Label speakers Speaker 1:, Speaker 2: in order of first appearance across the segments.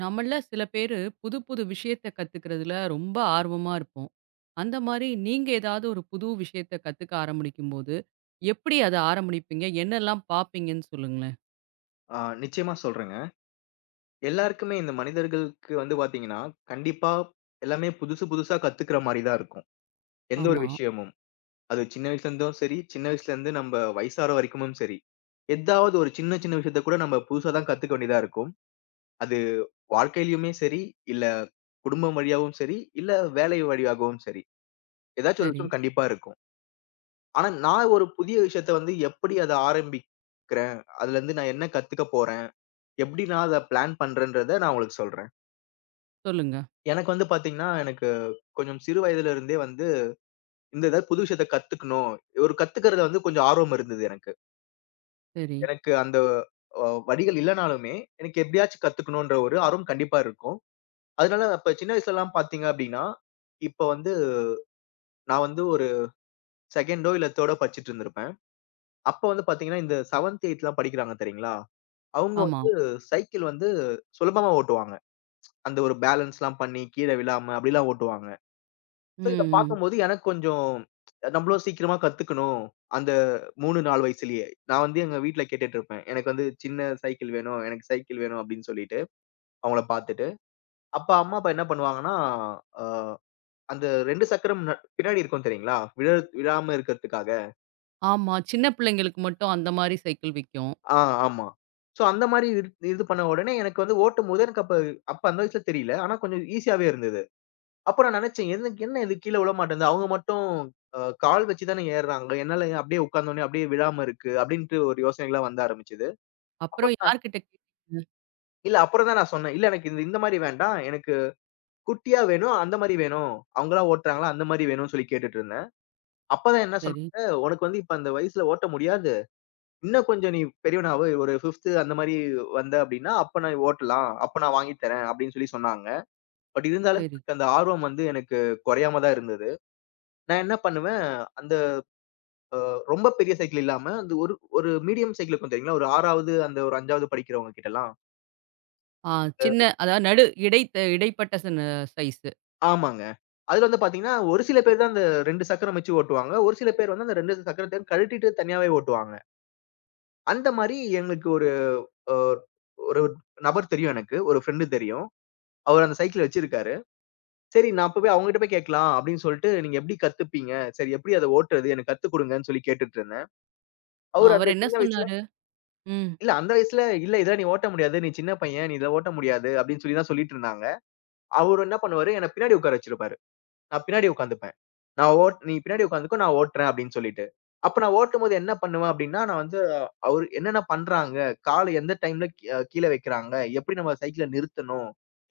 Speaker 1: நம்மள சில பேரு புது புது விஷயத்த கத்துக்கிறதுல ரொம்ப ஆர்வமா இருப்போம். அந்த மாரி நீங்க ஏதாவது ஒரு புது விஷயத்த கத்துக்க ஆரம்பிக்கும்போது, எப்படி அத ஆரம்பிப்பீங்க? என்னெல்லாம் பார்ப்பீங்கன்னு சொல்லுங்களேன்?
Speaker 2: ஆ நிச்சயமா சொல்றேங்க. எல்லாருக்குமே இந்த மனிதர்களுக்கு வந்து பாத்தீங்கன்னா, கண்டிப்பா எல்லாமே புதுசு புதுசா கத்துக்கிற மாரி தான் இருக்கும். எந்த ஒரு
Speaker 1: ஆமா.
Speaker 2: விஷயமும். அது சின்ன வயசுல இருந்தும் சரி, சின்ன வயசுல இருந்து நம்ம வயசாற வரைக்குமும் சரி. ஏதாவது ஒரு சின்ன சின்ன விஷயத்த கூட நம்ம புதுசா தான் கத்துக்க வேண்டியதா இருக்கும். அது வாழ்க்கையிலயுமே சரி, இல்ல குடும்பம் வழியாவும் சரி, இல்ல வேலை வழியாகவும் சரி. ஏதாச்சும் ஒரு
Speaker 1: சரி.
Speaker 2: விஷயம் கண்டிப்பா இருக்கும். ஆனா நான் ஒரு புதிய விஷயத்த வந்து எப்படி அத ஆரம்பிக்கிறேன், அதுலருந்து நான் என்ன கத்துக்க போறேன், எப்படி நான் அத பிளான் பண்றேன்றத நான் உங்களுக்கு சொல்றேன்.
Speaker 1: சொல்லுங்க.
Speaker 2: எனக்கு வந்து பாத்தீங்கன்னா, எனக்கு கொஞ்சம் சிறு வயதில இருந்தே வந்து, இந்த ஏதாவது புது விஷயத்த கத்துக்கணும். ஒரு கத்துக்கிறதுல வந்து கொஞ்சம் ஆர்வம் இருந்தது எனக்கு.
Speaker 1: சரி.
Speaker 2: எனக்கு அந்த வழிகள் இல்லனாலுமே, எனக்கு எப்படியாச்சும் கத்துக்கணுன்ற ஒரு ஆர்வம் கண்டிப்பா இருக்கும். அதனால அப்ப சின்ன வயசுலலாம் பாத்தீங்க அப்படின்னா, இப்ப வந்து நான் வந்து ஒரு 2ஓ இல்ல 3ஓ படிச்சுட்டு இருந்திருப்பேன். அப்ப வந்து பாத்தீங்கன்னா, இந்த 7த், 8த்லாம் படிக்கிறாங்க தெரியுங்களா? அவங்க
Speaker 1: ஆமா.
Speaker 2: வந்து சைக்கிள் வந்து சுலபமா ஓட்டுவாங்க. அந்த ஒரு பேலன்ஸ்லாம் பண்ணி, கீழ விழாம அப்படிலாம் ஓட்டுவாங்க.
Speaker 1: ம்,
Speaker 2: சோ, இத
Speaker 1: ம்.
Speaker 2: பார்க்கும்போது எனக்கு கொஞ்சம் நம்மளும் சீக்கிரமா கத்துக்கணும். அந்த 3, 4 வயசுலயே. நான் வந்து எங்க வீட்ல கேட்டுட்டு இருப்பேன். எனக்கு வந்து சின்ன சைக்கிள் வேணும். எனக்கு சைக்கிள் வேணும் அப்படின்னு சொல்லிட்டு, அவங்கள பார்த்துட்டு. அப்ப அம்மா, அப்பா என்ன பண்ணுவாங்கன்னா, அ அந்த 2 சக்கரம் பின்னாடி இருக்கும் தெரியுங்களா? விழாம இருக்கிறதுக்காக.
Speaker 1: ஆமா. சின்ன பிள்ளைங்களுக்கு மட்டும் அந்த மாரி சைக்கிள் விக்கும்.
Speaker 2: ஆ, ஆமா. சோ, அந்த மாரி இது இது பண்ண உடனே எனக்கு வந்து ஓட்டும்போது எனக்கு அப்ப அப்ப அந்த வயசுல தெரியல. ஆனா கொஞ்சம் ஈஸியாவே இருந்தது. அப்ப நான் நினைச்சேன், எனக்கு என்ன இது கீழ விழமாட்டேன்து. அவங்க மட்டும் கால் வச்சு தானே ஏறுறாங்க. என்னால ஏன் அப்படியே உட்கார்ந்தோனே அப்படியே விழாம இருக்கு அப்படின்ட்டு ஒரு யோசனைகள்லாம் வந்த ஆரம்பிச்சது.
Speaker 1: அப்புறம்
Speaker 2: அப்புறம் தான்
Speaker 1: யார்கிட்ட கேட்டீங்க?
Speaker 2: அப்புறம் தான் நான் சொன்னேன். இல்ல எனக்கு இந்த இந்த மாரி வேண்டாம். எனக்கு குட்டியா வேணும். அந்த மாரி வேணும். அவங்களா ஓட்டுறாங்களா அந்த மாரி வேணும்னு சொல்லி கேட்டுட்டு இருந்தேன். அப்பதான் என்ன
Speaker 1: சரி,
Speaker 2: சொன்னாங்க, "உனக்கு வந்து இப்ப அந்த வயசுல ஓட்ட முடியாது. இன்னும் கொஞ்சம் நீ பெரியவனாவு ஒரு 5த் அந்த மாரி வந்த அப்படின்னா, அப்ப நான் ஓட்டலாம். அப்ப நான் வாங்கி தரேன்" அப்படின்னு சொல்லி சொன்னாங்க. பட் இருந்தாலும்
Speaker 1: சரி.
Speaker 2: எனக்கு அந்த ஆர்வம் வந்து எனக்கு குறையாம தான் இருந்தது. நான் என்ன பண்ணுவேன், அந்த அ ரொம்ப பெரிய சைக்கிள் இல்லாம, அந்த ஒரு ஒரு மீடியம் சைக்கிள் இருக்கும் தெரியுங்களா? ஒரு 6வது அந்த ஒரு 5வது படிக்கிறவங்க கிட்டலாம்.
Speaker 1: ஆ, சின்ன, அதாவது நடு இடைப்பட்ட சின்ன சைஸு.
Speaker 2: ஆமாங்க. அதுல வந்து பாத்தீங்கன்னா, ஒரு சில பேர் தான் அந்த 2 சக்கரம் வச்சு ஓட்டுவாங்க. ஒரு சில பேர் வந்து அந்த 2 சக்கரத்தையும் கழட்டிட்டு தனியாவே ஓட்டுவாங்க. அந்த மாரி எங்களுக்கு ஒரு அ ஒரு நபர் தெரியும் எனக்கு. ஒரு ஃப்ரெண்ட் தெரியும். அவர் அந்த சைக்கிள் வச்சிருக்காரு. சரி நான் போய் அவங்ககிட்ட போய் கேட்கலாம் அப்படின்னு சொல்லிட்டு, நீங்க எப்படி கத்துப்பீங்க? சரி எப்படி அத ஓட்டுறது? எனக்கு கத்து குடுங்கன்னு சொல்லி கேட்டுட்டு இருந்தேன். அவரு அந்த
Speaker 1: அவரு என்ன
Speaker 2: சின்ன வயசுல
Speaker 1: சொன்னாரு? ம்.
Speaker 2: இல்ல அந்த வயசுல, "இல்ல இதெல்லாம் நீ ஓட்ட முடியாது. நீ சின்ன பையன். நீ இதெல்லாம் ஓட்ட முடியாது" அப்படின்னு சொல்லி தான் சொல்லிட்டு இருந்தாங்க. அவரு என்ன பண்ணுவாரு, என்ன பின்னாடி உட்கார வச்சிருப்பாரு. நான் பின்னாடி உட்கார்ந்துப்பேன். நான் ஓட் "நீ பின்னாடி உட்கார்ந்துக்கோ, நான் ஓட்டுறேன்" அப்படின்னு சொல்லிட்டு. அப்ப நான் ஓட்டும்போது என்ன பண்ணுவேன் அப்படின்னா, நான் வந்து அவரு என்னென்ன பண்றாங்க, கால எந்த டைம்ல கீ அ கீழ வைக்கிறாங்க, எப்படி நம்ம சைக்கிள நிறுத்தணும்,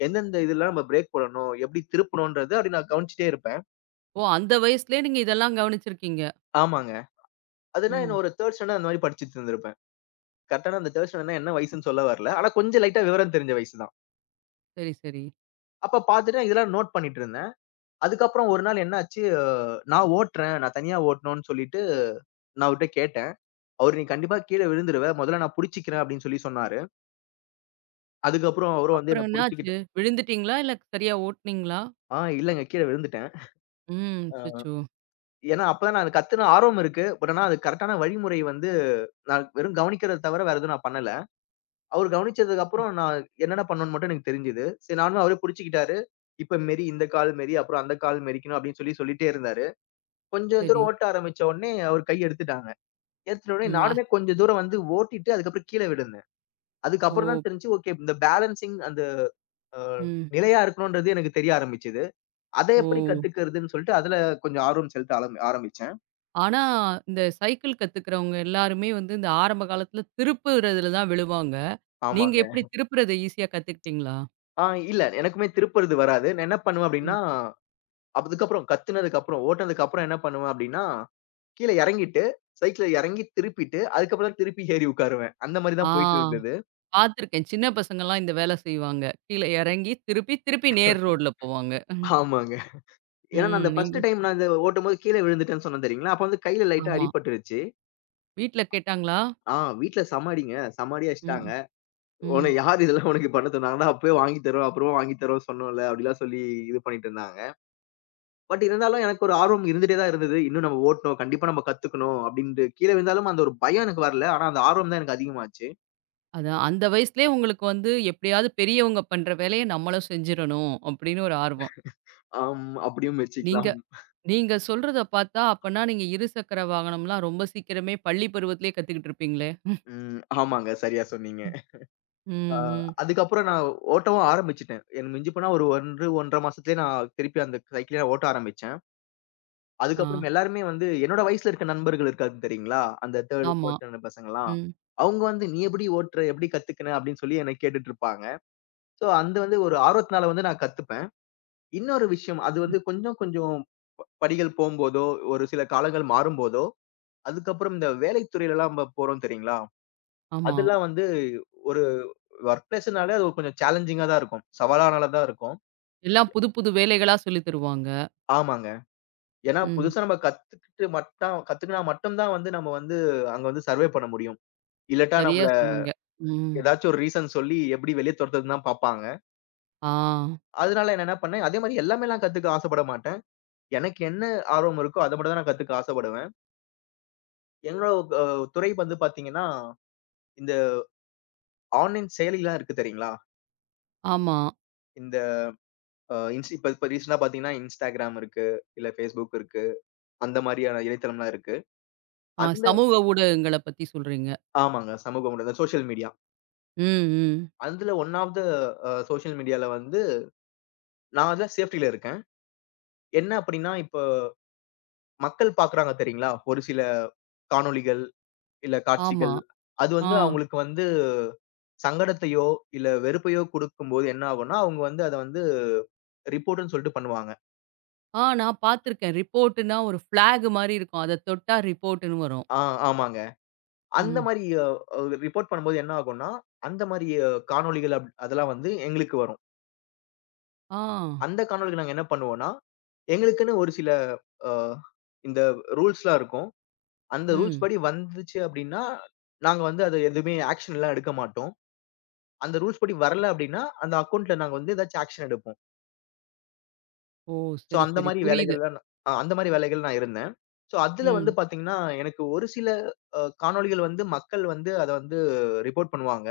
Speaker 2: எந்தெந்த இதுல நம்ம பிரேக் போடணும், எப்படி திருப்பணும்ன்றது அப்படி நான் கவனிச்சுட்டே இருப்பேன்.
Speaker 1: ஓ! அந்த வயசுலயே நீங்க இதெல்லாம் கவனிச்சிருக்கீங்க.
Speaker 2: ஆமாங்க. அதுனா என்ன
Speaker 1: ம்.
Speaker 2: ஒரு 3 ஸ்டாண்டர்ட் அந்த மாரி படிச்சுட்டு இருந்திருப்பேன். கரெக்ட்டான அந்த 3 ஸ்டாண்டர்ட்னா என்ன வயசுன்னு சொல்ல வரல. ஆனா கொஞ்சம் லைட்டா விவரம் தெரிஞ்ச வயசு தான்.
Speaker 1: சரி, சரி.
Speaker 2: அப்ப பார்த்துட்டு இதெல்லாம் நோட் பண்ணிட்டு இருந்தேன். அதுக்கப்புறம் ஒரு நாள் என்னாச்சு நான் ஓட்டுறேன். நான் தனியா ஓட்டணும்னு சொல்லிட்டு, நான் அவர்ட்ட கேட்டேன். அவரு "நீ கண்டிப்பா கீழ விழுந்துருவ. முதல்ல நான் புடிச்சுக்கிறேன்" அப்படின்னு சொல்லி சொன்னாரு. அதுக்கப்புறம் அவரும் வந்து
Speaker 1: அப்புறம்
Speaker 2: என்ன புடிச்சுக்கிட்டு
Speaker 1: என்னாச்சு? விழுந்துட்டீங்களா? இல்ல சரியா ஓட்டுனீங்களா?
Speaker 2: இல்லங்க கீழ விழுந்துட்டேன்.
Speaker 1: ம்.
Speaker 2: அ
Speaker 1: அச்சச்சோ!
Speaker 2: ஏன்னா அப்பதான் நான் கத்துன ஆர்வம் இருக்கு. பட் ஆனா அது கரெக்ட்டான வழிமுறை வந்து நான் வெறும் கவனிக்கிறத தவிர வேற எதுவும் நான் பண்ணல. அவரு கவனிச்சதுக்கு
Speaker 1: ம்.
Speaker 2: அப்புறம் நான் என்னென்ன பண்ணணும்னு மட்டும் எனக்கு தெரிஞ்சது. சரி நானும் அவரே புடிச்சுக்கிட்டாரு. இப்ப மெரி, இந்த கால் மெரி, அப்புறம் அந்த கால் மெரிக்கணும் அப்படின்னு சொல்லி சொல்லிட்டே இருந்தாரு. கொஞ்சம்
Speaker 1: சரி.
Speaker 2: தூரம் ஓட்ட ஆரம்பிச்ச உடனே அவரு கை எடுத்துட்டாங்க. எடுத்துட்ட உடனே
Speaker 1: ம்.
Speaker 2: நானுமே கொஞ்சம் தூரம் வந்து ஓட்டிட்டு அதுக்கப்புறம் கீழ விழுந்தேன். அதுக்கப்புறம்
Speaker 1: ஓ!
Speaker 2: தான் தெரிஞ்சுச்சு, ஓகே இந்த பேலன்சிங் அந்த அ
Speaker 1: ம்.
Speaker 2: நிலையா இருக்கணும்ன்றது எனக்கு தெரிய ஆரம்பிச்சது. அத எப்படி
Speaker 1: ஓ!
Speaker 2: கத்துக்கிறதுன்னு சொல்லிட்டு, அதுல கொஞ்சம் ஆர்வம் செலுத்த ஆரம்பிச்சேன்.
Speaker 1: ஆனா, இந்த சைக்கிள் கத்துக்கிறவங்க எல்லாருமே வந்து இந்த ஆரம்ப காலத்துல திருப்புறதுல தான் விழுவாங்க. நீங்க
Speaker 2: ஆமாங்க.
Speaker 1: எப்படி திருப்புறத ஈஸியா கத்துக்கிட்டீங்களா?
Speaker 2: ஆ இல்ல எனக்குமே திருப்புறது வராது. நான் என்ன பண்ணுவேன்
Speaker 1: ம்.
Speaker 2: அப்படின்னா, கத்துனதுக்கப்புறம், ஓட்டுனதுக்கப்புறம் என்ன பண்ணுவேன் அப்படின்னா, கீழ இறங்கிட்டு, சைக்கிள இறங்கி திருப்பிட்டு, அதுக்கப்புறம் தான் திருப்பி ஏறி உட்காருவேன். அந்த மாரி
Speaker 1: ஆ,
Speaker 2: தான் போயிட்டு இருந்தது.
Speaker 1: பார்த்துருக்கேன். சின்ன பசங்கலாம் இந்த வேல செய்வாங்க. கீழ எறங்கி திருப்பி, திருப்பி நேர் ரோட்ல போவாங்க.
Speaker 2: ஆமாங்க. ஏன்னா நான்
Speaker 1: ம்.
Speaker 2: அந்த ஃபர்ஸ்ட் டைம் நான் இத ஓட்டும்போது கீழ விழுந்துட்டேன்னு சொன்னேன் தெரியுங்களா? அப்ப வந்து கையில லைட்டா
Speaker 1: ஆமா.
Speaker 2: அடிபட்டுருச்சு.
Speaker 1: வீட்ல கேட்டாங்களா?
Speaker 2: ஆ வீட்ல செம அடிங்க. செம அடி
Speaker 1: ம்.
Speaker 2: அடிச்சுட்டாங்க. உன
Speaker 1: ம்.
Speaker 2: யார் இதெல்லாம் உனக்கு பண்ண சொன்னாங்கன்னா, அப்பவே வாங்கி தரோம், அப்புறமா வாங்கி தரோம் சொன்னோம்ல. அப்படிலாம் சொல்லி இது பண்ணிட்டு இருந்தாங்க. பட் இருந்தாலும் எனக்கு ஒரு ஆர்வம் இருந்துட்டே தான் இருந்தது. இன்னும் நம்ம ஓட்டணும். கண்டிப்பா நம்ம கத்துக்கணும் அப்படின்ட்டு கீழ விழுந்தாலும் அந்த ஒரு பயம் எனக்கு வரல. ஆனா அந்த ஆர்வம் தான் எனக்கு அதிகமாச்சு.
Speaker 1: அதான் அந்த வயசுலயே உங்களுக்கு வந்து எப்படியாவது பெரியவங்க பண்ற வேலைய நம்மளும் செஞ்சிரணும் அப்படின்னு ஒரு ஆர்வம்.
Speaker 2: ஆம் அப்படியும்
Speaker 1: நீங்க
Speaker 2: வச்சுக்கலாம்.
Speaker 1: நீங்க சொல்றத பார்த்தா அப்பன்னா நீங்க இருசக்கர வாகனம்லாம் ரொம்ப சீக்கிரமே பள்ளி பருவத்திலேயே கத்துக்கிட்டு இருப்பீங்களே?
Speaker 2: ம். ஆமாங்க. சரியா சொன்னீங்க.
Speaker 1: ம்,
Speaker 2: ஆ
Speaker 1: ம்.
Speaker 2: அதுக்கப்புறம் நான் ஓட்டவும் ஆரம்பிச்சுட்டேன். எனக்கு மிஞ்சி போனா ஒரு 1, 1 1/2 மாசத்துலயே நான் திருப்பி அந்த சைக்கிளே ஓட்ட ஆரம்பிச்சேன்.
Speaker 1: ஆ,
Speaker 2: அதுக்கப்புறம் எல்லாருமே வந்து என்னோட வயசுல இருக்க நண்பர்கள் இருக்காங்க தெரியுங்களா? அந்த 3
Speaker 1: ஆமா.
Speaker 2: 4த் ஸ்டாண்டர்ட் பசங்கலாம்.
Speaker 1: ம்,
Speaker 2: அவங்க வந்து, "நீ எப்படி ஓட்டுற? எப்படி கத்துக்கின?" அப்படின்னு சொல்லி என்ன கேட்டுட்டு இருப்பாங்க. சோ, அந்த வந்து ஒரு ஆர்வத்தினால வந்து நான் கத்துப்பேன். இன்னொரு விஷயம் அது வந்து கொஞ்சம் கொஞ்சம் படிகள் போம்போதோ, ஒரு சில காலங்கள் மாறும்போதோ, அதுக்கப்புறம் இந்த வேலைத் துறையிலலாம் நம்ம போறோம் தெரியுங்களா?
Speaker 1: ஆமா.
Speaker 2: அதெல்லாம் வந்து ஒரு வொர்க் பிளேஸ்னாலே அது கொஞ்சம் சேலஞ்சிங்கா தான் இருக்கும். சவாலானதா தான் இருக்கும்.
Speaker 1: எல்லாம் புது புது வேலைகளா சொல்லி தருவாங்க.
Speaker 2: ஆமாங்க. ஏன்னா
Speaker 1: ம்.
Speaker 2: புதுசா நம்ம கத்துக்கிட்டு மட்டும் கத்துக்கினா மட்டும் தான் வந்து நம்ம வந்து அங்க வந்து சர்வே பண்ண முடியும். இல்லாட்டா
Speaker 1: சரியா
Speaker 2: நம்மள
Speaker 1: சொன்னீங்க. ம்.
Speaker 2: ஏதாச்சும் ஒரு ரீசன் சொல்லி எப்படி வெளிய துரத்துறதுன்னு தான் பாப்பாங்க.
Speaker 1: ஆ,
Speaker 2: அதனால நான் என்ன பண்ணேன், அதே மாரி எல்லாமே நான் கத்துக்க ஆசைப்பட மாட்டேன். எனக்கு என்ன ஆர்வம் இருக்கோ அத மட்டும் தான் நான் கத்துக்க ஆசைப்படுவேன். என்னோட அ துறை வந்து பாத்தீங்கன்னா, இந்த ஆன்லைன் செயலிலாம் இருக்கு தெரியுங்களா?
Speaker 1: ஆமா.
Speaker 2: இந்த அ இன்ஸ் இப்ப இப்ப ரீசென்ட்டா பாத்தீங்கன்னா, Instagram இருக்கு, இல்ல Facebook இருக்கு. அந்த மாரியான இணையதளம்லாம் இருக்கு.
Speaker 1: ஆ,
Speaker 2: அந்த
Speaker 1: சமூக ஊடகங்கள பத்தி சொல்றீங்க.
Speaker 2: ஆமாங்க. சமூக ஊடகம், சோசியல் மீடியா.
Speaker 1: ம், ம்.
Speaker 2: அதுல one of the uh social மீடியால வந்து நான் அதுல சேஃப்டில இருக்கேன். என்ன அப்படின்னா, இப்ப மக்கள் பாக்குறாங்க தெரியுங்களா? ஒரு சில காணொளிகள் இல்ல
Speaker 1: ஆமா.
Speaker 2: காட்சிகள். அது
Speaker 1: ஆ.
Speaker 2: வந்து அவங்களுக்கு வந்து சங்கடத்தையோ, இல்ல வெறுப்பையோ குடுக்கும்போது என்ன ஆகும்னா, அவங்க வந்து அத வந்து ரிப்போர்ட்ன்னு சொல்லிட்டு பண்ணுவாங்க.
Speaker 1: ஆ, நான் பார்த்துருக்கேன். ரிப்போர்ட்ன்னா ஒரு ஃபிளாக் மாரி இருக்கும். அத தொட்டா ரிப்போர்ட்ன்னு வரும்.
Speaker 2: ஆ ஆமாங்க. அந்த
Speaker 1: ம்.
Speaker 2: மாரி ரிப்போர்ட் பண்ணும்போது என்ன ஆகும்னா, அந்த மாரி காணொளிகள் அதெல்லாம் வந்து எங்களுக்கு வரும்.
Speaker 1: ஆ.
Speaker 2: அந்த காணொளிகள் நாங்க என்ன பண்ணுவோம்னா, எங்களுக்குன்னு ஒரு சில அ இந்த ரூல்ஸ்லாம் இருக்கும். அந்த ரூல்ஸ்
Speaker 1: ம்.
Speaker 2: படி வந்துச்சு அப்டின்னா, நாங்க வந்து அத எதுவுமே ஆக்ஷன்லாம் எடுக்க மாட்டோம். அந்த ரூல்ஸ் படி வரல அப்டின்னா, அந்த அக்கவுண்ட்ல நாங்க வந்து ஏதாச்சும் ஆக்ஷன் எடுப்போம்.
Speaker 1: ஓ!
Speaker 2: சோ
Speaker 1: சரி,
Speaker 2: அந்த
Speaker 1: சரி.
Speaker 2: மாரி
Speaker 1: புரியுது.
Speaker 2: வேலைகள்ல நான் அ அந்த மாரி வேலைகள் நான் இருந்தேன். சோ அதுல வந்து
Speaker 1: ம்.
Speaker 2: பாத்தீங்கன்னா, எனக்கு ஒரு சில காணொளிகள் வந்து மக்கள் வந்து அத வந்து ரிப்போர்ட் பண்ணுவாங்க.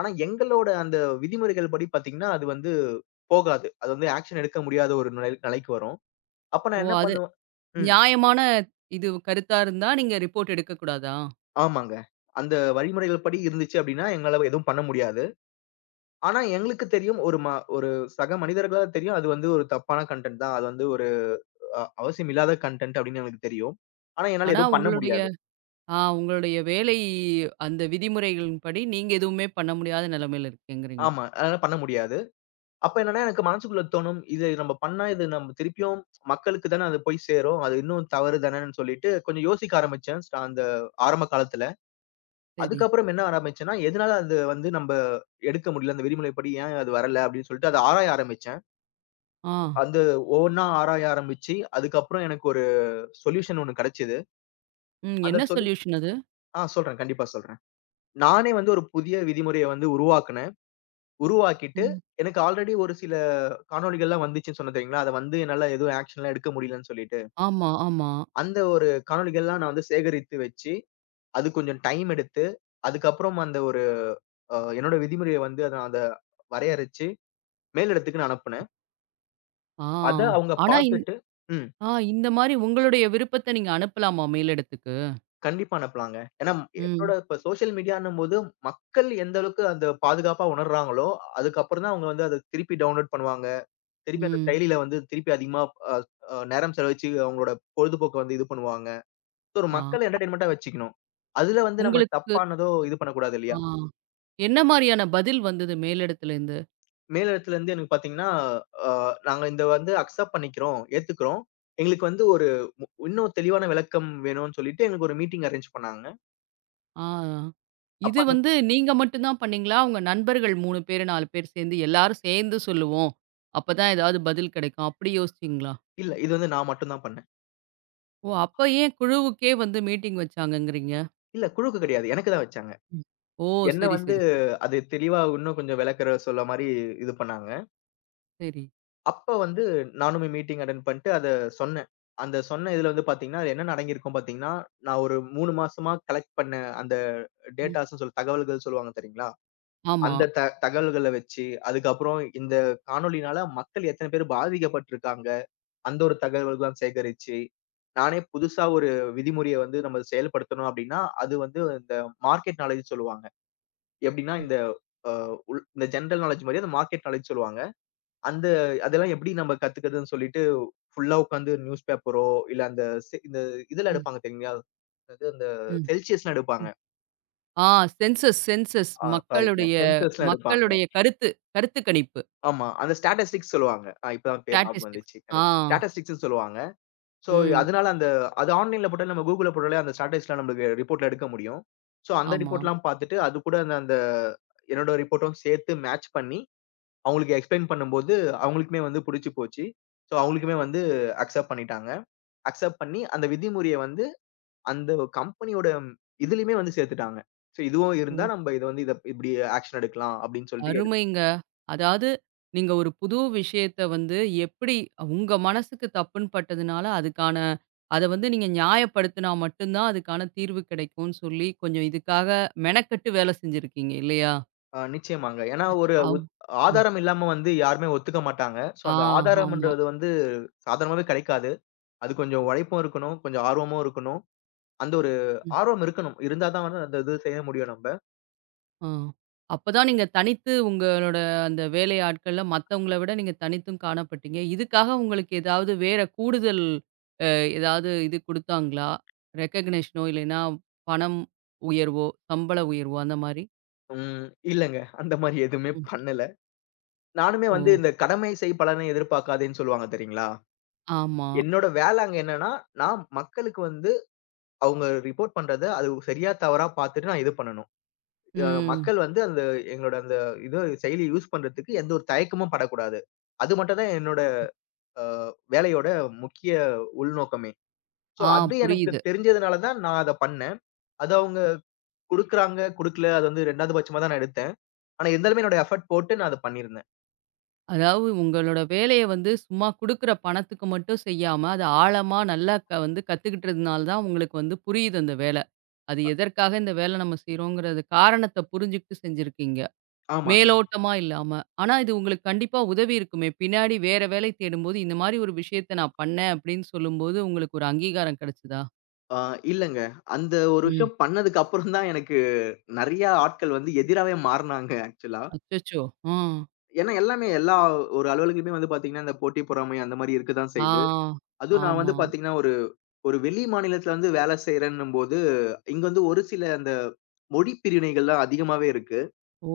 Speaker 2: ஆனா எங்களோட அந்த விதிமுறைகள் படி பாத்தீங்கன்னா, அது வந்து போகாது. அது வந்து ஆக்ஷன் எடுக்க முடியாத ஒரு நிலைக்கு வரும். அப்ப
Speaker 1: ஓ!
Speaker 2: நான் என்ன
Speaker 1: அது
Speaker 2: பண்ணுவேன். ம்.
Speaker 1: நியாயமான இது கருத்தா இருந்தா நீங்க ரிப்போர்ட் எடுக்கக்கூடாதா?
Speaker 2: ஆமாங்க. அந்த வழிமுறைகள் படி இருந்துச்சு அப்டின்னா, எங்களால எதுவும் பண்ண முடியாது. ஆனா எங்களுக்கு தெரியும் ஒரு சக மனிதர்களா தெரியும் அது வந்து ஒரு தப்பான கன்டென்ட் தான். அது வந்து ஒரு அவசியம் இல்லாத கன்டென்ட் அப்டின்னு எனக்கு தெரியும். ஆனா என்னால
Speaker 1: ஆனா
Speaker 2: எதுவும் பண்ண
Speaker 1: உங்களுடைய
Speaker 2: முடியாது.
Speaker 1: ஆ உங்களுடைய வேலை அந்த விதிமுறைகளின்படி நீங்க எதுவுமே பண்ண முடியாத நிலைமையில இருக்கேங்கிறீங்க.
Speaker 2: ஆமா. அதெல்லாம் பண்ண முடியாது. அப்ப என்னன்னா எனக்கு மனசுக்குள்ள தோணும், இது நம்ம பண்ணா இது நம்ம திருப்பியும் மக்களுக்கு தான அது போய் சேரும். அது இன்னும் தவறு தானேன்னு சொல்லிட்டு கொஞ்சம் யோசிக்க ஆரம்பிச்சேன். அந்த ஆரம்ப காலத்துல.
Speaker 1: சரி.
Speaker 2: அதுக்கப்புறம் என்ன ஆரம்பிச்சேன்னா, எதனால அது வந்து நம்ப எடுக்க முடியல. அந்த விதிமுறைப்படி ஏன் அது வரல அப்படின்னு சொல்லிட்டு அத ஆராய ஆரம்பிச்சேன்.
Speaker 1: ஆ.
Speaker 2: அது ஒவ்வொன்னா ஆராய ஆரம்பிச்சு, அதுக்கப்புறம் எனக்கு ஒரு சொல்யூஷன் ஒண்ணு கிடைச்சது.
Speaker 1: ம்.
Speaker 2: அந்த
Speaker 1: என்ன
Speaker 2: சொல்
Speaker 1: சொல்யூஷன் அது?
Speaker 2: ஆ சொல்றேன். கண்டிப்பா சொல்றேன். நானே வந்து ஒரு புதிய விதிமுறைய வந்து உருவாக்குனேன். உருவாக்கிட்டு
Speaker 1: ம்.
Speaker 2: எனக்கு ஆல்ரெடி ஒரு சில காணொளிகள்லாம் வந்துச்சுன்னு சொன்னேன் தெரியுங்களா? அத வந்து என்னால எதுவும் ஆக்ஷன்லாம் எடுக்க முடியலன்னு சொல்லிட்டு.
Speaker 1: ஆமா, ஆமா.
Speaker 2: அந்த ஒரு காணொளிகள்லாம் நான் வந்து சேகரித்து வச்சு, அது கொஞ்சம் டைம் எடுத்து, அதுக்கப்புறம் அந்த ஒரு என்னோட விதிமுறைய வந்து அத அத வரையறச்சு, மேலிடத்துக்கு நான் அனுப்புனேன்.
Speaker 1: ஆ.
Speaker 2: அத அவங்க
Speaker 1: ஆனா
Speaker 2: பார்த்துட்டு. ம்.
Speaker 1: இந்த மாரி உங்களுடைய விருப்பத்த நீங்க அனுப்பலாமா மேலிடத்துக்கு?
Speaker 2: கண்டிப்பா அனுப்பலாங்க. ஏன்னா என்னோட
Speaker 1: ம்.
Speaker 2: இப்ப சோசியல் மீடியான்னும் போது, மக்கள் எந்த அளவுக்கு அந்த பாதுகாப்பா உணர்றாங்களோ, அதுக்கப்புறம் தான் அவங்க வந்து அத திருப்பி டவுன்லோட் பண்ணுவாங்க. திருப்பி அந்த
Speaker 1: ம்.
Speaker 2: செயலில வந்து திருப்பி அதிகமா அ அ நேரம் செலவழிச்சு அவங்களோட பொழுதுபோக்க வந்து இது பண்ணுவாங்க. So, ஒரு
Speaker 1: ஆ.
Speaker 2: மக்கள் என்டர்டெயின்மென்ட்டா வச்சுக்கணும். அதுல வந்து நம்ம கண்டிப்பா.
Speaker 1: உங்களுக்கு
Speaker 2: தப்பானதோ இது பண்ணக்கூடாது
Speaker 1: ஆ
Speaker 2: இல்லையா?
Speaker 1: என்ன மாரியான பதில் வந்தது மேலிடத்துலருந்து?
Speaker 2: மேலிடத்துல இருந்து எனக்கு பார்த்தீங்கன்னா, அ நாங்க இந்த வந்து அக்செப்ட் பண்ணிக்கிறோம், ஏத்துக்கிறோம். எங்களுக்கு வந்து ஒரு இன்னும் தெளிவான விளக்கம் வேணும்னு சொல்லிட்டு எங்களுக்கு ஒரு மீட்டிங் அரேஞ்ச் பண்ணாங்க.
Speaker 1: ஆ.
Speaker 2: அப்ப
Speaker 1: இது
Speaker 2: அந்த
Speaker 1: வந்து நீங்க மட்டும் தான் பண்ணீங்களா? உங்க நண்பர்கள் 3 பேரு, 4 பேர் சேர்ந்து எல்லாரும் சேர்ந்து சொல்லுவோம். அப்பதான் ஏதாவது பதில் கிடைக்கும். அப்படி யோசிச்சீங்களா?
Speaker 2: இல்ல இது வந்து நான் மட்டும் தான் பண்ணேன்.
Speaker 1: ஓ! அப்ப ஏன் குழுவுக்கே வந்து மீட்டிங் வச்சாங்கங்கிறீங்க?
Speaker 2: இல்ல குழுக்கு கிடையாது. எனக்கு தான் வச்சாங்க.
Speaker 1: ம். ஓ!
Speaker 2: என்ன
Speaker 1: சரி,
Speaker 2: வந்து
Speaker 1: சரி, சரி,
Speaker 2: அது தெளிவா இன்னும் கொஞ்சம் விளக்கற சொல்ல மாரி இது பண்ணாங்க.
Speaker 1: சரி.
Speaker 2: அப்ப வந்து நானுமே மீட்டிங் அட்டெண்ட் பண்ணிட்டு அத சொன்னேன். அந்த சொன்ன இதுல வந்து பாத்தீங்கன்னா, அது என்னென்ன அடங்கியிருக்கும் பாத்தீங்கன்னா, நான் ஒரு 3 மாசமா கலெக்ட் பண்ண அந்த
Speaker 1: ம்.
Speaker 2: டேட்டாஸ்ன்னு சொல்லி தகவல்கள் சொல்லுவாங்க தெரியுங்களா?
Speaker 1: ஆமா.
Speaker 2: அந்த த தகவல்கள வச்சு, அதுக்கப்புறம் இந்த காணொளினால மக்கள் எத்தனை பேர் பாதிக்கப்பட்டுருக்காங்க, அந்த ஒரு தகவல்கள்லாம் சேகரிச்சு, நானே புதுசா ஒரு விதிமுறைய வந்து நம்ம செயல்படுத்தணும் அப்டின்னா, அது வந்து இந்த மார்க்கெட் நாலேட்ஜ்ன்னு சொல்லுவாங்க. எப்டின்னா
Speaker 1: ம்,
Speaker 2: இந்த அ உள் இந்த ஜெனரல் நாலேட்ஜ் மாரி அந்த மார்க்கெட் நாலேட்ஜ் சொல்லுவாங்க. அந்த அதெல்லாம் எப்படி நம்ம கத்துக்கிறதுன்னு சொல்லிட்டு, ஃபுல்லா உட்காந்து நியூஸ் பேப்பரோ, இல்ல அந்த செ இந்த இதெல்லாம்
Speaker 1: ம்,
Speaker 2: எடுப்பாங்க தெரியுங்களா? அது அந்த
Speaker 1: ம்,
Speaker 2: செல்சியஸ்லாம் எடுப்பாங்க.
Speaker 1: ம். ஆ, சென்சஸ் சென்சஸ்
Speaker 2: ஆ சாரிங்க.
Speaker 1: மக்களுடைய
Speaker 2: சென்சஸ்லாம் எடுப்பாங்க.
Speaker 1: மக்களுடைய கருத்து கருத்து கணிப்பு.
Speaker 2: ஆமா. அந்த ஸ்டாட்டிஸ்டிக்ஸ் சொல்லுவாங்க. ஆ இப்பதான் பேர் ஞாபகம்
Speaker 1: ஸ்டாட்டிஸ்டிக்ஸ்.
Speaker 2: வந்துச்சு.
Speaker 1: ஆ.
Speaker 2: கரெக்ட். ஸ்டாட்டிஸ்டிக்ஸ்ன்னு சொல்லுவாங்க. சோ,
Speaker 1: ம்.
Speaker 2: அதனால அந்த அது ஆன்லைன்ல போட்டாலே நம்ம Googleல போட்டாலே அந்த ஸ்டாட்டிஸ்டிக்ஸ்லாம் நம்மளுக்கு ரிப்போர்ட்ல எடுக்க முடியும். சோ, அந்த
Speaker 1: ஆமா.
Speaker 2: ரிப்போர்ட்லாம் பார்த்துட்டு, அது கூட அந்த அந்த என்னோட ரிப்போர்ட்டும் சேர்த்து மேட்ச் பண்ணி, அவங்களுக்கு எக்ஸ்ப்ளைன் பண்ணும்போது, அவங்களுக்குமே வந்து புடிச்சு போச்சு. சோ, அவங்களுக்குமே வந்து அக்செப்ட் பண்ணிட்டாங்க. அக்செப்ட் பண்ணி, அந்த விதிமுறைய வந்து அந்த கம்பெனியோட இதுலயுமே வந்து சேர்த்துட்டாங்க. சோ இதுவும் இருந்தா
Speaker 1: ஓ!
Speaker 2: நம்ப இத இப்படி ஆக்ஷன் எடுக்கலாம் அப்படின்னு சொல்லிட்டு எடுத்
Speaker 1: அருமைங்க. அதாவது நீங்க ஒரு புது விஷயத்த வந்து எப்படி உங்க மனசுக்கு தப்புன்னு பட்டதுனால, அதுக்கான அத வந்து நீங்க நியாயப்படுத்தினா மட்டும் தான் அதுக்கான தீர்வு கிடைக்கும்னு சொல்லி, கொஞ்சம் இதுக்காக மெனக்கெட்டு வேலை செஞ்சிருக்கீங்க இல்லையா?
Speaker 2: அ நிச்சயமாங்க. ஏன்னா ஒரு
Speaker 1: அவ் ம்.
Speaker 2: ஆதாரம் இல்லாம வந்து யாருமே ஒத்துக்க மாட்டாங்க. சோ
Speaker 1: ஆ,
Speaker 2: அந்த
Speaker 1: ஆமா.
Speaker 2: ஆதாரம்ன்றது வந்து சாதாரணமாவே கிடைக்காது. அது கொஞ்சம் உழைப்பும் இருக்கணும், கொஞ்சம் ஆர்வமும் இருக்கணும். அந்த ஒரு
Speaker 1: ம்.
Speaker 2: ஆர்வம் இருக்கணும். இருந்தா தான் வந்து அந்த இது செய்ய முடியும் நம்ப.
Speaker 1: ஆ. அப்பதான் நீங்க தனித்து உங்களோட அந்த வேலை ஆட்கள்ல மத்தவங்கள விட நீங்க தனித்தும் காணப்பட்டீங்க. இதுக்காக உங்களுக்கு ஏதாவது வேற கூடுதல் அ ஏதாவது இது குடுத்தாங்களா? ரெகக்னிஷனோ இல்லைன்னா பணம் உயர்வோ, சம்பள உயர்வோ அந்த மாரி?
Speaker 2: ம் இல்லங்க. அந்த மாரி எதுவுமே
Speaker 1: ம்.
Speaker 2: பண்ணல. நானுமே
Speaker 1: ஓ!
Speaker 2: வந்து இந்த கடமை செய் பலனை எதிர்பார்க்காதேன்னு சொல்லுவாங்க தெரியுங்களா?
Speaker 1: ஆமா.
Speaker 2: என்னோட வேலை அங்க என்னன்னா, நான் மக்களுக்கு வந்து அவங்க ரிப்போர்ட் பண்றத அது சரியா, தவறா பாத்துட்டு நான் இது பண்ணணும்.
Speaker 1: ம்.
Speaker 2: மக்கள் வந்து அந்த எங்களோட அந்த இது செயலிய யூஸ் பண்றதுக்கு எந்த ஒரு தயக்கமும் படக்கூடாது. அது மட்டும் தான் என்னோட அ வேலையோட முக்கிய உள்நோக்கமே. சோ,
Speaker 1: ஆ,
Speaker 2: அது எனக்கு
Speaker 1: புரியுது.
Speaker 2: தெரிஞ்சதுனால தான் நான் அத பண்ணேன். அது அவங்க குடுக்குறாங்க, குடுக்கல அது வந்து 2வது பட்சமா தான் நான் எடுத்தேன். ஆனா, இருந்தாலுமே என்னோட எஃபோர்ட் போட்டு நான் அத பண்ணியிருந்தேன்.
Speaker 1: அதாவது உங்களோட வேலைய வந்து சும்மா குடுக்குற பணத்துக்கு மட்டும் செய்யாம, அத ஆழமா நல்லா க வந்து கத்துக்கிட்டதுனால தான் உங்களுக்கு வந்து புரியுது அந்த வேல. அது எதற்காக இந்த வேல நம்ம செய்றோங்கிறது காரணத்த புரிஞ்சுகிட்டு செஞ்சிருக்கீங்க.
Speaker 2: ஆமாங்க.
Speaker 1: மேலோட்டமா இல்லாம. ஆனா இது உங்களுக்கு கண்டிப்பா உதவி இருக்குமே! பின்னாடி வேற வேலை தேடும்போது, இந்த மாரி ஒரு விஷயத்த நான் பண்ணேன் அப்படின்னு சொல்லும்போது, உங்களுக்கு ஒரு அங்கீகாரம் கிடைச்சதா?
Speaker 2: ஆ இல்லங்க. அந்த ஒரு
Speaker 1: ம்.
Speaker 2: விஷயம் பண்ணதுக்கு அப்புறம் தான் எனக்கு நெறைய ஆட்கள் வந்து எதிராவே மாறுனாங்க ஆக்சுவலா.
Speaker 1: அச்சச்சோ! ஆ.
Speaker 2: ஏன்னா எல்லாமே எல்லா ஒரு அலுவலகமே வந்து பாத்தீங்கன்னா, இந்த போட்டி பொறாமை அந்த மாரி இருக்க தான்
Speaker 1: ஆ.
Speaker 2: செய்யுது. அதுவும் நான்
Speaker 1: ஆமா.
Speaker 2: வந்து பாத்தீங்கன்னா, ஒரு ஒரு வெளி மாநிலத்துல வந்து வேலை செய்றேன்னும்போது, இங்க வந்து ஒரு சில அந்த மொழி பிரிவினைகள்லாம் அதிகமாவே இருக்கு.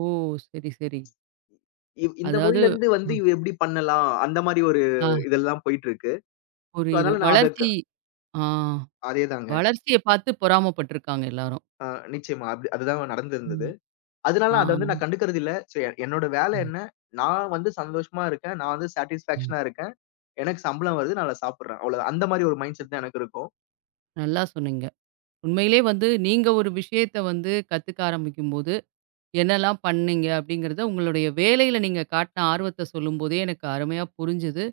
Speaker 1: ஓ! சரி, சரி.
Speaker 2: இந்த
Speaker 1: அதாவது
Speaker 2: மொழியிலருந்து வந்து
Speaker 1: அ
Speaker 2: இவ எப்படி பண்ணலாம்? அந்த மாரி ஒரு
Speaker 1: ஆ,
Speaker 2: இதெல்லாம் போயிட்டுருக்கு. ஸோ,
Speaker 1: புரியுது.
Speaker 2: அதனால நான் அதற்கு
Speaker 1: வளர்ச்சி. ஆ.
Speaker 2: அதேதாங்க.
Speaker 1: வளர்ச்சிய பார்த்து பொறாமப்பட்டுருக்காங்க எல்லாரும்.
Speaker 2: அ நிச்சயமா. அப்படி அதுதான் நடந்திருந்தது.
Speaker 1: ம்.
Speaker 2: அதனால
Speaker 1: ஆ.
Speaker 2: அத வந்து நான் கண்டுக்கறது இல்ல. சோ, என்னோட வேலை
Speaker 1: ம்,
Speaker 2: என்ன? நான் வந்து சந்தோஷமா இருக்கேன். நான் வந்து
Speaker 1: ம்.
Speaker 2: சாட்டிஸ்ஃபேக்ஷனா இருக்கேன். எனக்கு சம்பளம் வருது. நான் அத சாப்பிடுறேன். அவ்வளவுதான். அந்த மாரி ஒரு மைண்ட் செட் தான் எனக்கு இருக்கும்.
Speaker 1: நல்லா சொன்னீங்க. உண்மையிலே வந்து நீங்க ஒரு விஷயத்த வந்து கத்துக்க ஆரம்பிக்கும்போது, என்னலாம் பண்ணீங்க அப்படிங்கிறத உங்களுடைய வேலையில நீங்க காட்டின ஆர்வத்த சொல்லும்போதே எனக்கு அருமையா புரிஞ்சுது.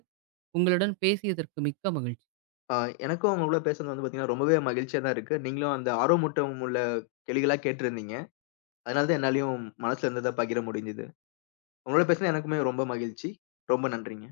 Speaker 1: உங்களுடன் பேசியதற்கு மிக்க மகிழ்ச்சி.
Speaker 2: ஆ எனக்கும் உங்க கூட பேசுனது வந்து பார்த்தீங்கன்னா, ரொம்பவே மகிழ்ச்சியா தான் இருக்கு. நீங்களும் அந்த ஆர்வமூட்டம் உள்ள கேள்விகளா கேட்டிருந்தீங்க. அதனால தான் என்னாலயும் மனசுல இருந்தத பகிர முடிஞ்சது. உங்களோட பேசினது எனக்குமே ரொம்ப மகிழ்ச்சி. ரொம்ப நன்றிங்க.